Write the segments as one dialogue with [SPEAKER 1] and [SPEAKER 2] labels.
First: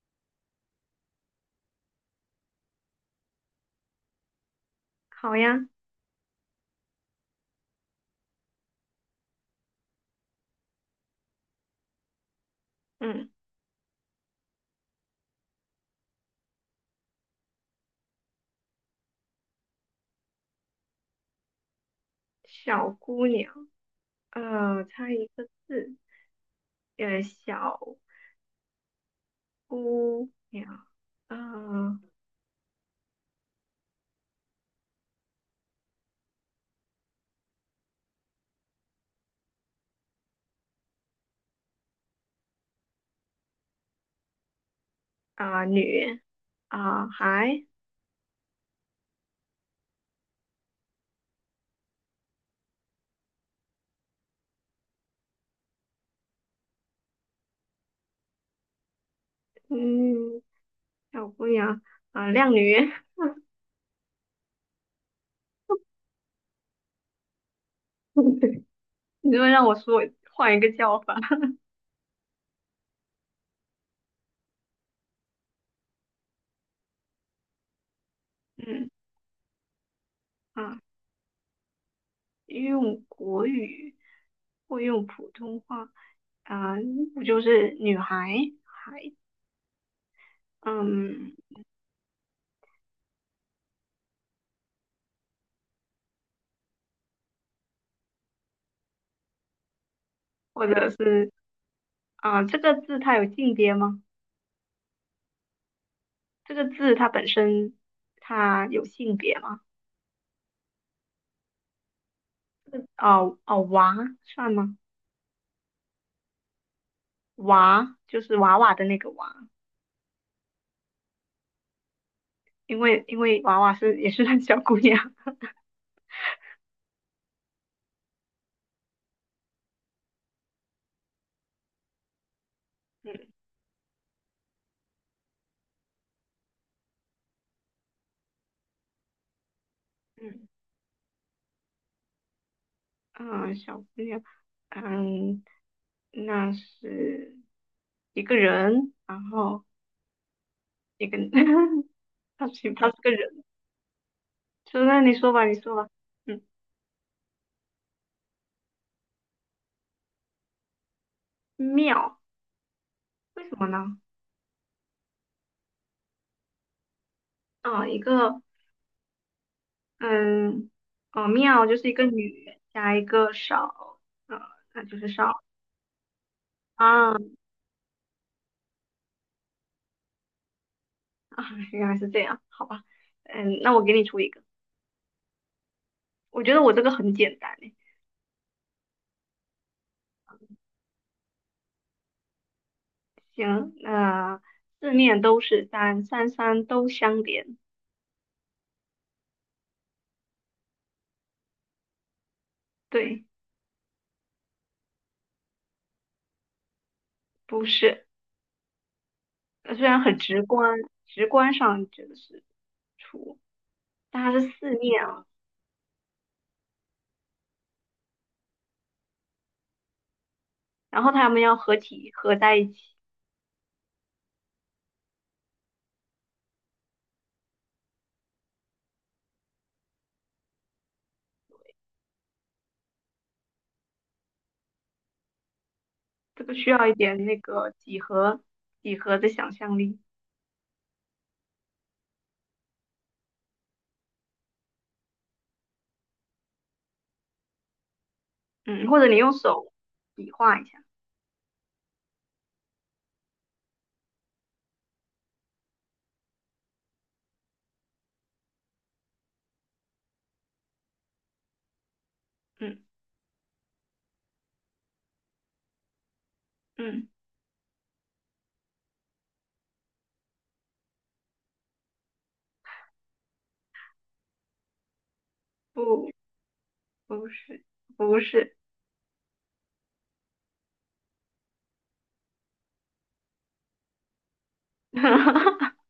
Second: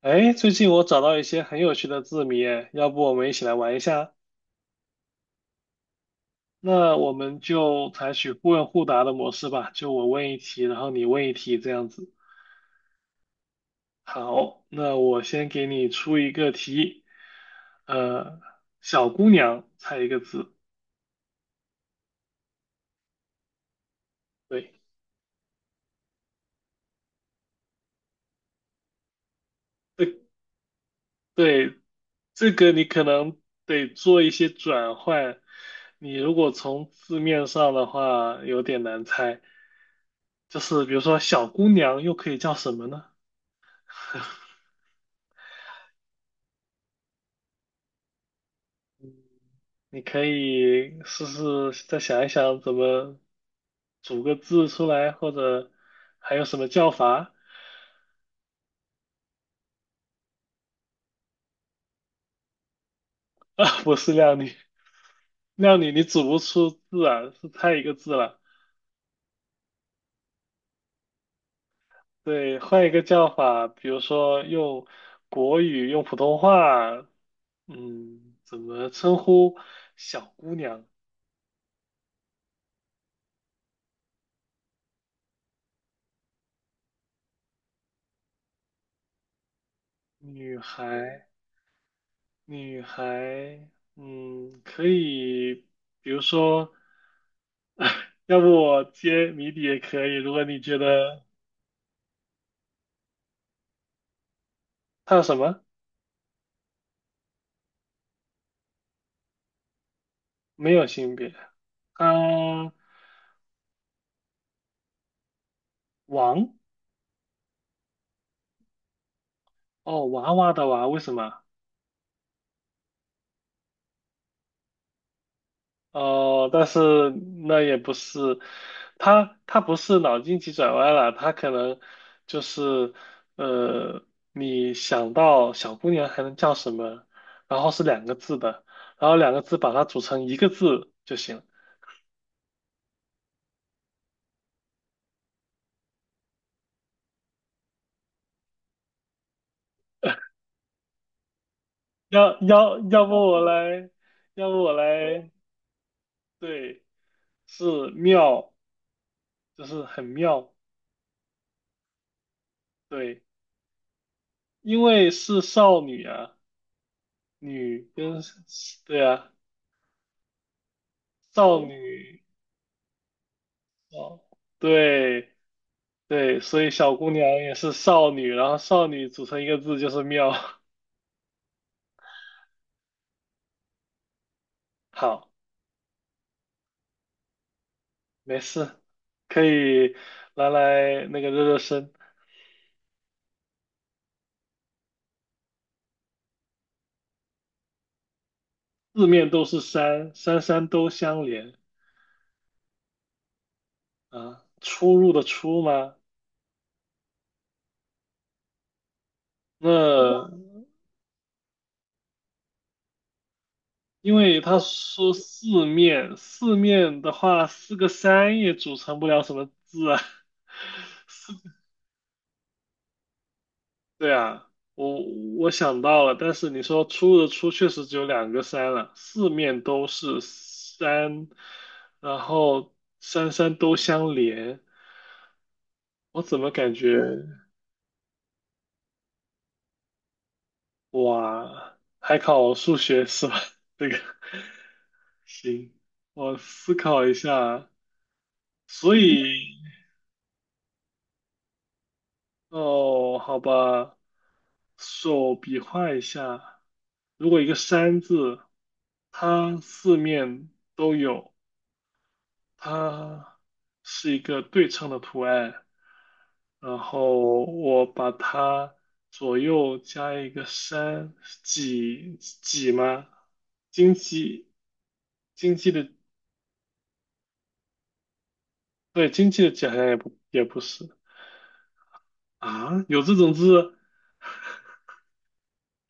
[SPEAKER 1] 哎，最近我找到一些很有趣的字谜，哎，要不我们一起来玩一下？
[SPEAKER 2] 好呀，
[SPEAKER 1] 那我们就采取互问互答的模式吧，就我问一题，然后你问一题这样子。
[SPEAKER 2] 嗯，
[SPEAKER 1] 好，那我先给你出一个题，呃，小姑娘，猜一个字。
[SPEAKER 2] 小姑娘，
[SPEAKER 1] 对，
[SPEAKER 2] 猜一个字，小
[SPEAKER 1] 对
[SPEAKER 2] 姑娘，
[SPEAKER 1] 对，
[SPEAKER 2] 呃
[SPEAKER 1] 这个你可能得做一些转换，你如果从字面上的话，有点难猜。就是比如说小姑娘又可以叫什么呢？
[SPEAKER 2] 啊、女啊、孩，
[SPEAKER 1] 你可以试试再想一想怎么组个字出来，或者还有什么叫法。
[SPEAKER 2] 嗯，小姑娘啊、靓女，
[SPEAKER 1] 啊？不是靓女，靓女你组不出字啊，是太一个字 了。
[SPEAKER 2] 你这么让我说，换一个叫法，
[SPEAKER 1] 对，换一个叫法，比如说用国语、用普通话，嗯，怎 么
[SPEAKER 2] 嗯
[SPEAKER 1] 称呼小姑
[SPEAKER 2] 啊、
[SPEAKER 1] 娘、
[SPEAKER 2] 用国语或用普通话，啊、不就是女孩，
[SPEAKER 1] 女孩？
[SPEAKER 2] 嗯，
[SPEAKER 1] 女孩，嗯，可以，比如说，要不我接谜底也可以。如果你
[SPEAKER 2] 或
[SPEAKER 1] 觉
[SPEAKER 2] 者
[SPEAKER 1] 得
[SPEAKER 2] 是啊、这个字它有性别吗？
[SPEAKER 1] 她什么
[SPEAKER 2] 这个字它本身它有性别吗？
[SPEAKER 1] 没有性别，啊，
[SPEAKER 2] 哦哦，娃算吗？
[SPEAKER 1] 王
[SPEAKER 2] 娃就是娃娃的那个娃，
[SPEAKER 1] 哦，娃娃的娃，为什么？
[SPEAKER 2] 因为娃娃是也是那小姑娘，
[SPEAKER 1] 哦，但是那也不是，他不是脑筋急转弯了，他可能就是，
[SPEAKER 2] 嗯
[SPEAKER 1] 呃，你想到小姑娘还能叫什么，然后是两个字的，然后两个字把它组成一个
[SPEAKER 2] 嗯
[SPEAKER 1] 字就行。
[SPEAKER 2] 嗯，小姑娘，嗯，那是一个人，然后 一个 他是他是
[SPEAKER 1] 要
[SPEAKER 2] 个
[SPEAKER 1] 不我
[SPEAKER 2] 人，
[SPEAKER 1] 来，要不我
[SPEAKER 2] 就那你
[SPEAKER 1] 来，
[SPEAKER 2] 说吧，你说吧，嗯，
[SPEAKER 1] 对，是妙，就是很妙，
[SPEAKER 2] 妙，
[SPEAKER 1] 对，
[SPEAKER 2] 为什么呢？
[SPEAKER 1] 因为是少女啊，女
[SPEAKER 2] 啊、一
[SPEAKER 1] 跟，
[SPEAKER 2] 个
[SPEAKER 1] 对啊，
[SPEAKER 2] 嗯，哦，
[SPEAKER 1] 少
[SPEAKER 2] 妙就是一个
[SPEAKER 1] 女
[SPEAKER 2] 女加一个少，
[SPEAKER 1] 哦，
[SPEAKER 2] 呃，那就是
[SPEAKER 1] 对
[SPEAKER 2] 少
[SPEAKER 1] 对，所以小姑
[SPEAKER 2] 啊啊，
[SPEAKER 1] 娘也是少女，然后少女组成一个字就是妙。
[SPEAKER 2] 原来是这样，好吧，嗯，那我给你出一个，
[SPEAKER 1] 好，
[SPEAKER 2] 我觉得我这个很简单诶，
[SPEAKER 1] 没事，可以拿来那个热热身。
[SPEAKER 2] 行，那、四面都是山，山山都相连，
[SPEAKER 1] 四面都是山，山山都相连
[SPEAKER 2] 对，
[SPEAKER 1] 啊。出入的出吗？
[SPEAKER 2] 不是，
[SPEAKER 1] 那
[SPEAKER 2] 虽然很直观，直观上觉得是出，
[SPEAKER 1] 因
[SPEAKER 2] 但它
[SPEAKER 1] 为
[SPEAKER 2] 是
[SPEAKER 1] 他
[SPEAKER 2] 四面
[SPEAKER 1] 说
[SPEAKER 2] 啊，
[SPEAKER 1] 四面，四面的话，四个山也组成不了什么字啊。
[SPEAKER 2] 然 后它
[SPEAKER 1] 四
[SPEAKER 2] 们要合体合在一起，
[SPEAKER 1] 对啊，我我想到了，但是你说出的出确实只有两个山了，四面都是山，然后山山都相连，我怎
[SPEAKER 2] 这
[SPEAKER 1] 么
[SPEAKER 2] 个需
[SPEAKER 1] 感
[SPEAKER 2] 要一
[SPEAKER 1] 觉
[SPEAKER 2] 点那个几何的想象力。
[SPEAKER 1] 哇，还考数学是吧？这个行，我思考一下，
[SPEAKER 2] 嗯，
[SPEAKER 1] 所
[SPEAKER 2] 或者你用
[SPEAKER 1] 以
[SPEAKER 2] 手比划一下，
[SPEAKER 1] 哦，好吧，手比划一下，如果一个山字，它四面都有。
[SPEAKER 2] 嗯
[SPEAKER 1] 它是一个对称的图案，然
[SPEAKER 2] 嗯，
[SPEAKER 1] 后我把它左右加一个山，几几吗？经济经济
[SPEAKER 2] 不
[SPEAKER 1] 的
[SPEAKER 2] 不是不是，
[SPEAKER 1] 对经济的几好像也不是啊，有这种字，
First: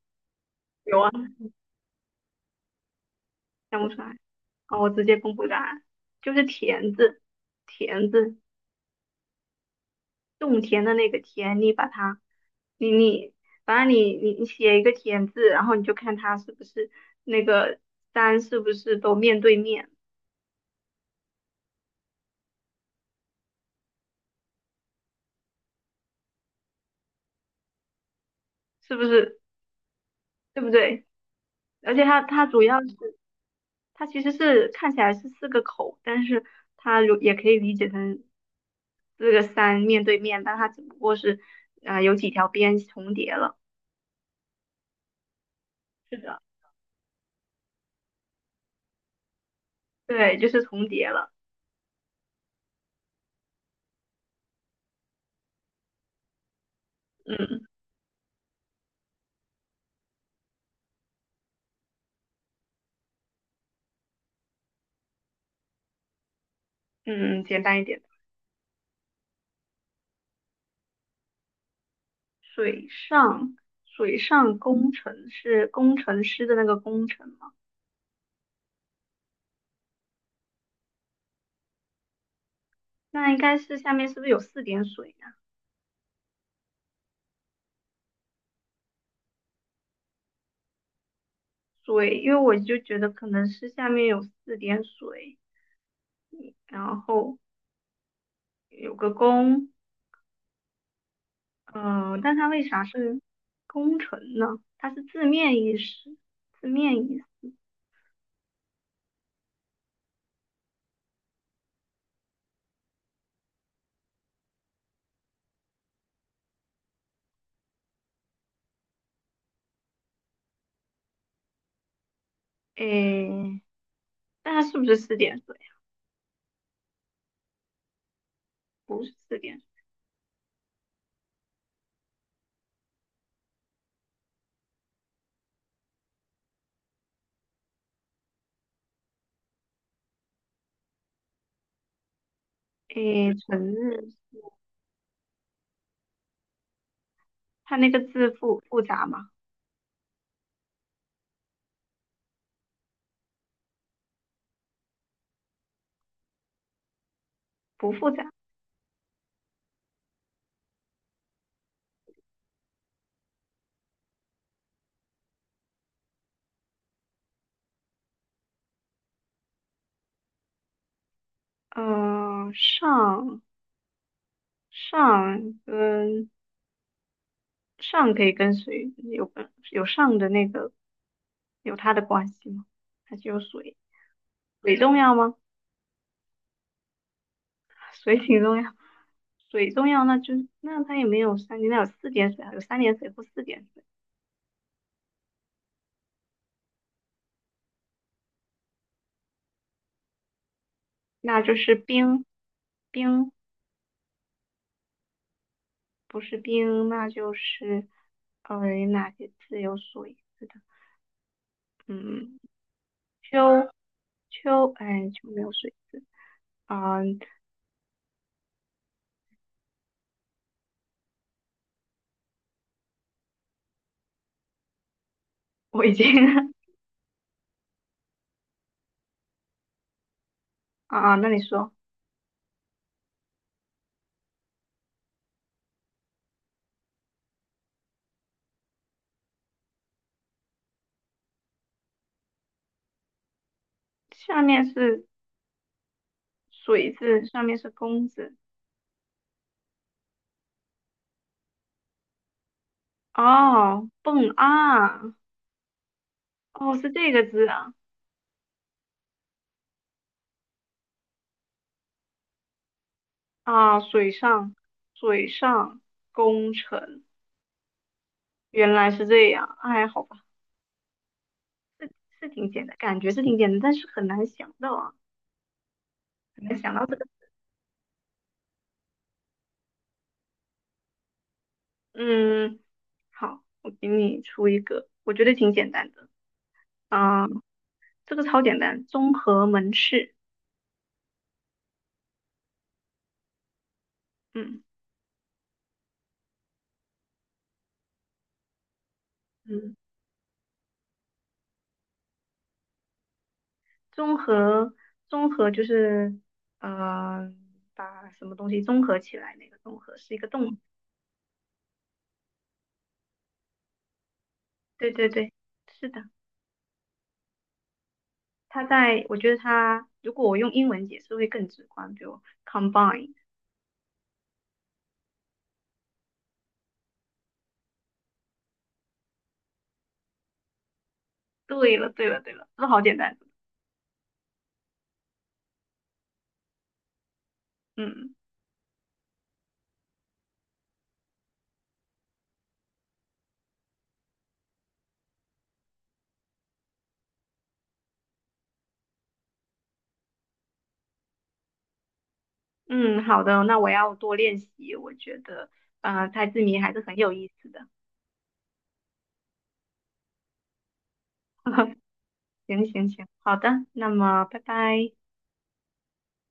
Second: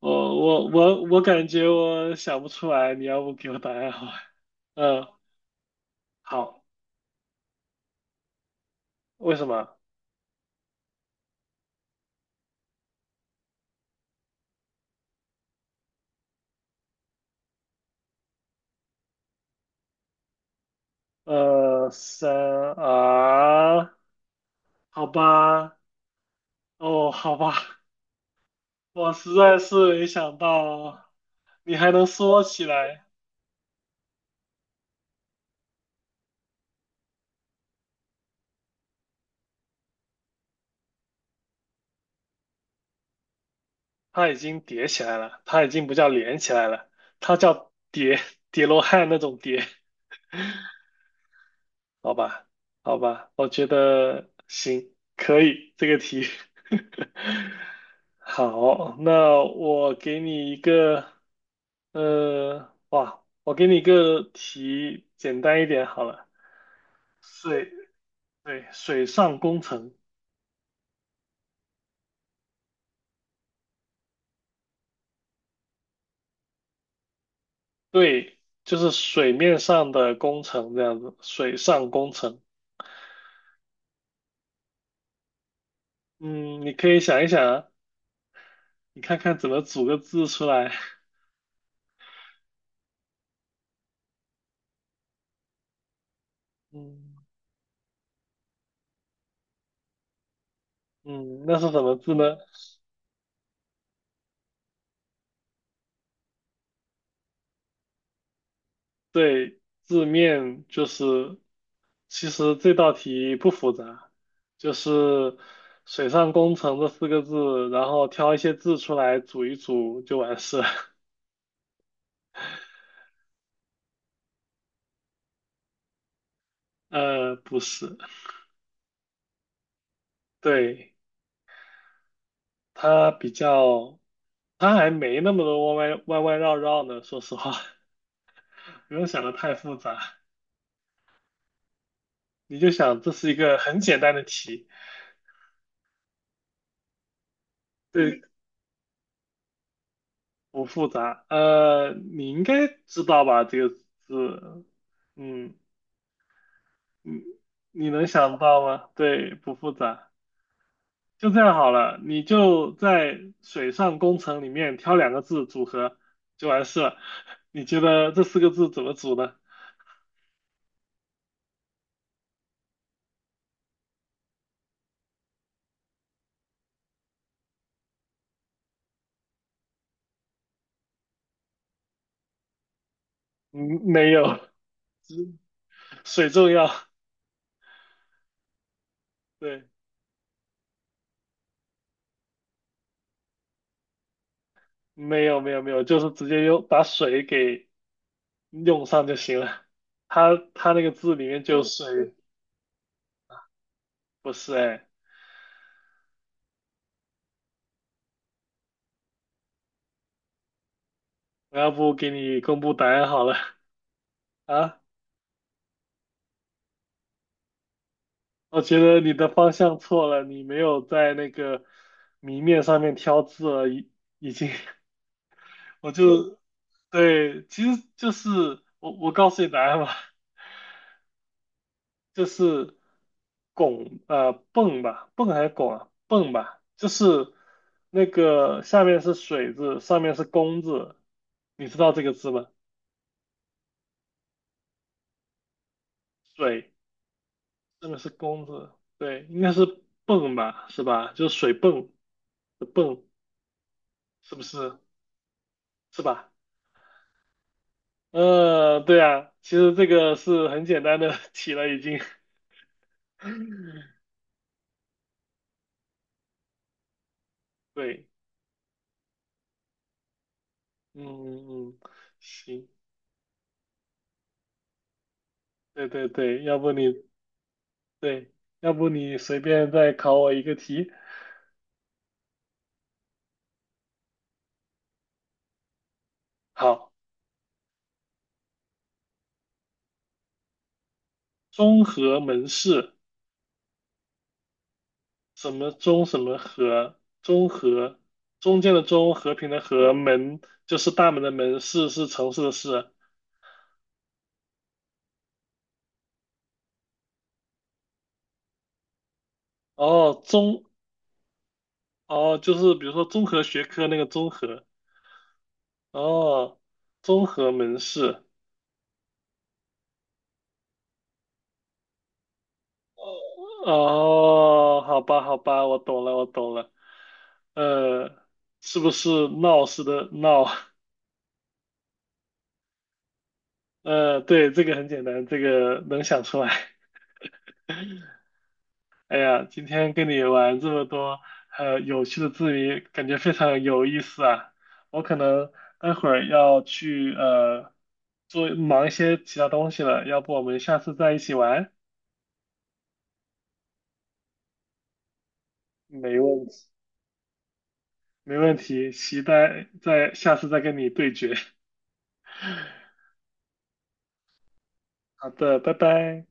[SPEAKER 2] 有啊，
[SPEAKER 1] 我感 觉我想不出来，你要不给我答
[SPEAKER 2] 想不
[SPEAKER 1] 案
[SPEAKER 2] 出
[SPEAKER 1] 好吧？
[SPEAKER 2] 来，好，我直
[SPEAKER 1] 嗯，
[SPEAKER 2] 接公布答案，就是
[SPEAKER 1] 好，
[SPEAKER 2] 田字，田字，
[SPEAKER 1] 为什么？
[SPEAKER 2] 种田的那个田，你把它，你你，反正你写一个田字，然后你就看它是不是那个山是不是都面对面，
[SPEAKER 1] 呃，三啊，好吧，哦，好吧。
[SPEAKER 2] 是不
[SPEAKER 1] 我实
[SPEAKER 2] 是
[SPEAKER 1] 在是没想
[SPEAKER 2] 对不对？
[SPEAKER 1] 到你还
[SPEAKER 2] 而且
[SPEAKER 1] 能
[SPEAKER 2] 它
[SPEAKER 1] 说
[SPEAKER 2] 它主
[SPEAKER 1] 起
[SPEAKER 2] 要是
[SPEAKER 1] 来，
[SPEAKER 2] 它其实是看起来是四个口，但是它如也可以理解成。四个山面对面，但它只不过是啊、有几条边重叠了。
[SPEAKER 1] 它已经叠起来了，它已经不叫
[SPEAKER 2] 是
[SPEAKER 1] 连
[SPEAKER 2] 的，
[SPEAKER 1] 起来了，它叫叠罗汉那种叠，
[SPEAKER 2] 对，就是重叠了。
[SPEAKER 1] 好吧，好吧，我觉得行，可以这个题。
[SPEAKER 2] 嗯
[SPEAKER 1] 好，那我给你一个，哇，我给你一个题，简单一点好了，
[SPEAKER 2] 嗯，简
[SPEAKER 1] 水，
[SPEAKER 2] 单一点。
[SPEAKER 1] 对，水上工程。
[SPEAKER 2] 水上水上工程是工程师的那个工程吗？
[SPEAKER 1] 对，就是水面上的工程这样子，水上工程。
[SPEAKER 2] 那应该是下面是不是有四点水呀、
[SPEAKER 1] 嗯，你可以想一想啊你看看怎么组个字出来。
[SPEAKER 2] 水，因为我就觉得可能是下面有四点水，然
[SPEAKER 1] 嗯
[SPEAKER 2] 后有个工，
[SPEAKER 1] 嗯，那是什么字
[SPEAKER 2] 嗯、
[SPEAKER 1] 呢？
[SPEAKER 2] 但它为啥是工程呢？它是字面意思，字面意思。
[SPEAKER 1] 对，字面就是，其实这道题不复杂，就是水上工程这四个字，然后挑一些字出来组一组就完事了。
[SPEAKER 2] 诶，那它是不是四点水？
[SPEAKER 1] 不是，
[SPEAKER 2] 不是四点水，
[SPEAKER 1] 对，它比较，它还没那么多弯弯弯弯绕绕呢，说实话。不用想的太复杂，你就想这是
[SPEAKER 2] 诶，
[SPEAKER 1] 一个
[SPEAKER 2] 纯
[SPEAKER 1] 很简
[SPEAKER 2] 日，
[SPEAKER 1] 单的题，
[SPEAKER 2] 它那个
[SPEAKER 1] 对，
[SPEAKER 2] 字复杂吗？
[SPEAKER 1] 不复杂。你应该知道吧？这个字，嗯，你你
[SPEAKER 2] 不
[SPEAKER 1] 能
[SPEAKER 2] 复杂。
[SPEAKER 1] 想到吗？对，不复杂。就这样好了，你就在水上工程里面挑两个字组合就完事了。你觉得这四个字怎么组呢？
[SPEAKER 2] 嗯、上跟上可以跟水有跟有上的那个有它的关系吗？还是有水？
[SPEAKER 1] 嗯，没有，
[SPEAKER 2] 水重要吗？
[SPEAKER 1] 水重要。
[SPEAKER 2] 水挺重要，
[SPEAKER 1] 对，
[SPEAKER 2] 水重要，那就那它也没有三点，那有四点水啊，有三点水或四点水，
[SPEAKER 1] 没有，就是直接用把水给用上就行了。它那个字里面
[SPEAKER 2] 那
[SPEAKER 1] 就
[SPEAKER 2] 就
[SPEAKER 1] 有
[SPEAKER 2] 是
[SPEAKER 1] 水，
[SPEAKER 2] 冰，
[SPEAKER 1] 不是哎，
[SPEAKER 2] 不是冰，那就是呃哪些字有水？是的，
[SPEAKER 1] 我要不给
[SPEAKER 2] 嗯。
[SPEAKER 1] 你公布答案好了
[SPEAKER 2] 秋秋，
[SPEAKER 1] 啊？
[SPEAKER 2] 哎，秋没有水啊、
[SPEAKER 1] 我觉得你的方向错了，你没有在那个谜面上面挑字了，已经，
[SPEAKER 2] 我
[SPEAKER 1] 我
[SPEAKER 2] 已经
[SPEAKER 1] 就 对，其实就是我告诉你答案吧，
[SPEAKER 2] 啊，那你说，
[SPEAKER 1] 就是拱泵吧，泵还是拱啊？泵吧，就是那个下面是水字，上面是弓字，你知道这个字吗？
[SPEAKER 2] 下面是
[SPEAKER 1] 水。
[SPEAKER 2] 水字，上面是
[SPEAKER 1] 这个是
[SPEAKER 2] 弓字，
[SPEAKER 1] 弓字，对，应该是泵吧，是吧？就是水泵的泵，
[SPEAKER 2] 哦，蹦
[SPEAKER 1] 是不是？
[SPEAKER 2] 啊，
[SPEAKER 1] 是吧？
[SPEAKER 2] 哦，是这个字啊，
[SPEAKER 1] 对啊，其实这个是很简单的 题了，已经。
[SPEAKER 2] 啊，水上工程，
[SPEAKER 1] 对，
[SPEAKER 2] 原来是这样，哎，好吧，
[SPEAKER 1] 嗯嗯，
[SPEAKER 2] 是是挺
[SPEAKER 1] 行，
[SPEAKER 2] 简单，感觉是挺简单，但是很难想到啊，
[SPEAKER 1] 对对对，
[SPEAKER 2] 很
[SPEAKER 1] 要
[SPEAKER 2] 难
[SPEAKER 1] 不
[SPEAKER 2] 想到
[SPEAKER 1] 你
[SPEAKER 2] 这个，
[SPEAKER 1] 对，要不你随便再考我一个题。
[SPEAKER 2] 嗯，好，我给你出一个，我觉得挺简单的，
[SPEAKER 1] 好，
[SPEAKER 2] 啊、这个超简单，综合门市。
[SPEAKER 1] 中和门市，
[SPEAKER 2] 嗯。
[SPEAKER 1] 什么中什么和，中和，中间的中，和平的
[SPEAKER 2] 嗯，
[SPEAKER 1] 和，门就是大门的门，市是城市的市。
[SPEAKER 2] 综合综合就是，呃，把什么东西综合起来，那个综合是一
[SPEAKER 1] 哦，
[SPEAKER 2] 个动词
[SPEAKER 1] 综，哦，就是比如说综合学科那个综合，
[SPEAKER 2] 对对对，是的。
[SPEAKER 1] 哦，综合门市，
[SPEAKER 2] 它在，我觉得它，如果我用英文解释会更直观，比如 combine。
[SPEAKER 1] 哦，好吧，好吧，我懂了，我懂了，呃，是不是闹似的闹？
[SPEAKER 2] 对了对了对了，这好简单。
[SPEAKER 1] 对，这个很简单，这个能想出来。
[SPEAKER 2] 嗯
[SPEAKER 1] 哎呀，今天跟你玩这么多有趣的字谜，感觉非常有意思啊。我可能待会儿要去做忙一些其他东西了，要不我们下次再一起玩？
[SPEAKER 2] 嗯，好的，那我要多练习。我觉得，
[SPEAKER 1] 没
[SPEAKER 2] 猜字
[SPEAKER 1] 问
[SPEAKER 2] 谜
[SPEAKER 1] 题，
[SPEAKER 2] 还是很有意思的。
[SPEAKER 1] 没问题，期待在下次再跟你对决。
[SPEAKER 2] 行行行，好的，那么拜拜。
[SPEAKER 1] 好的，拜拜。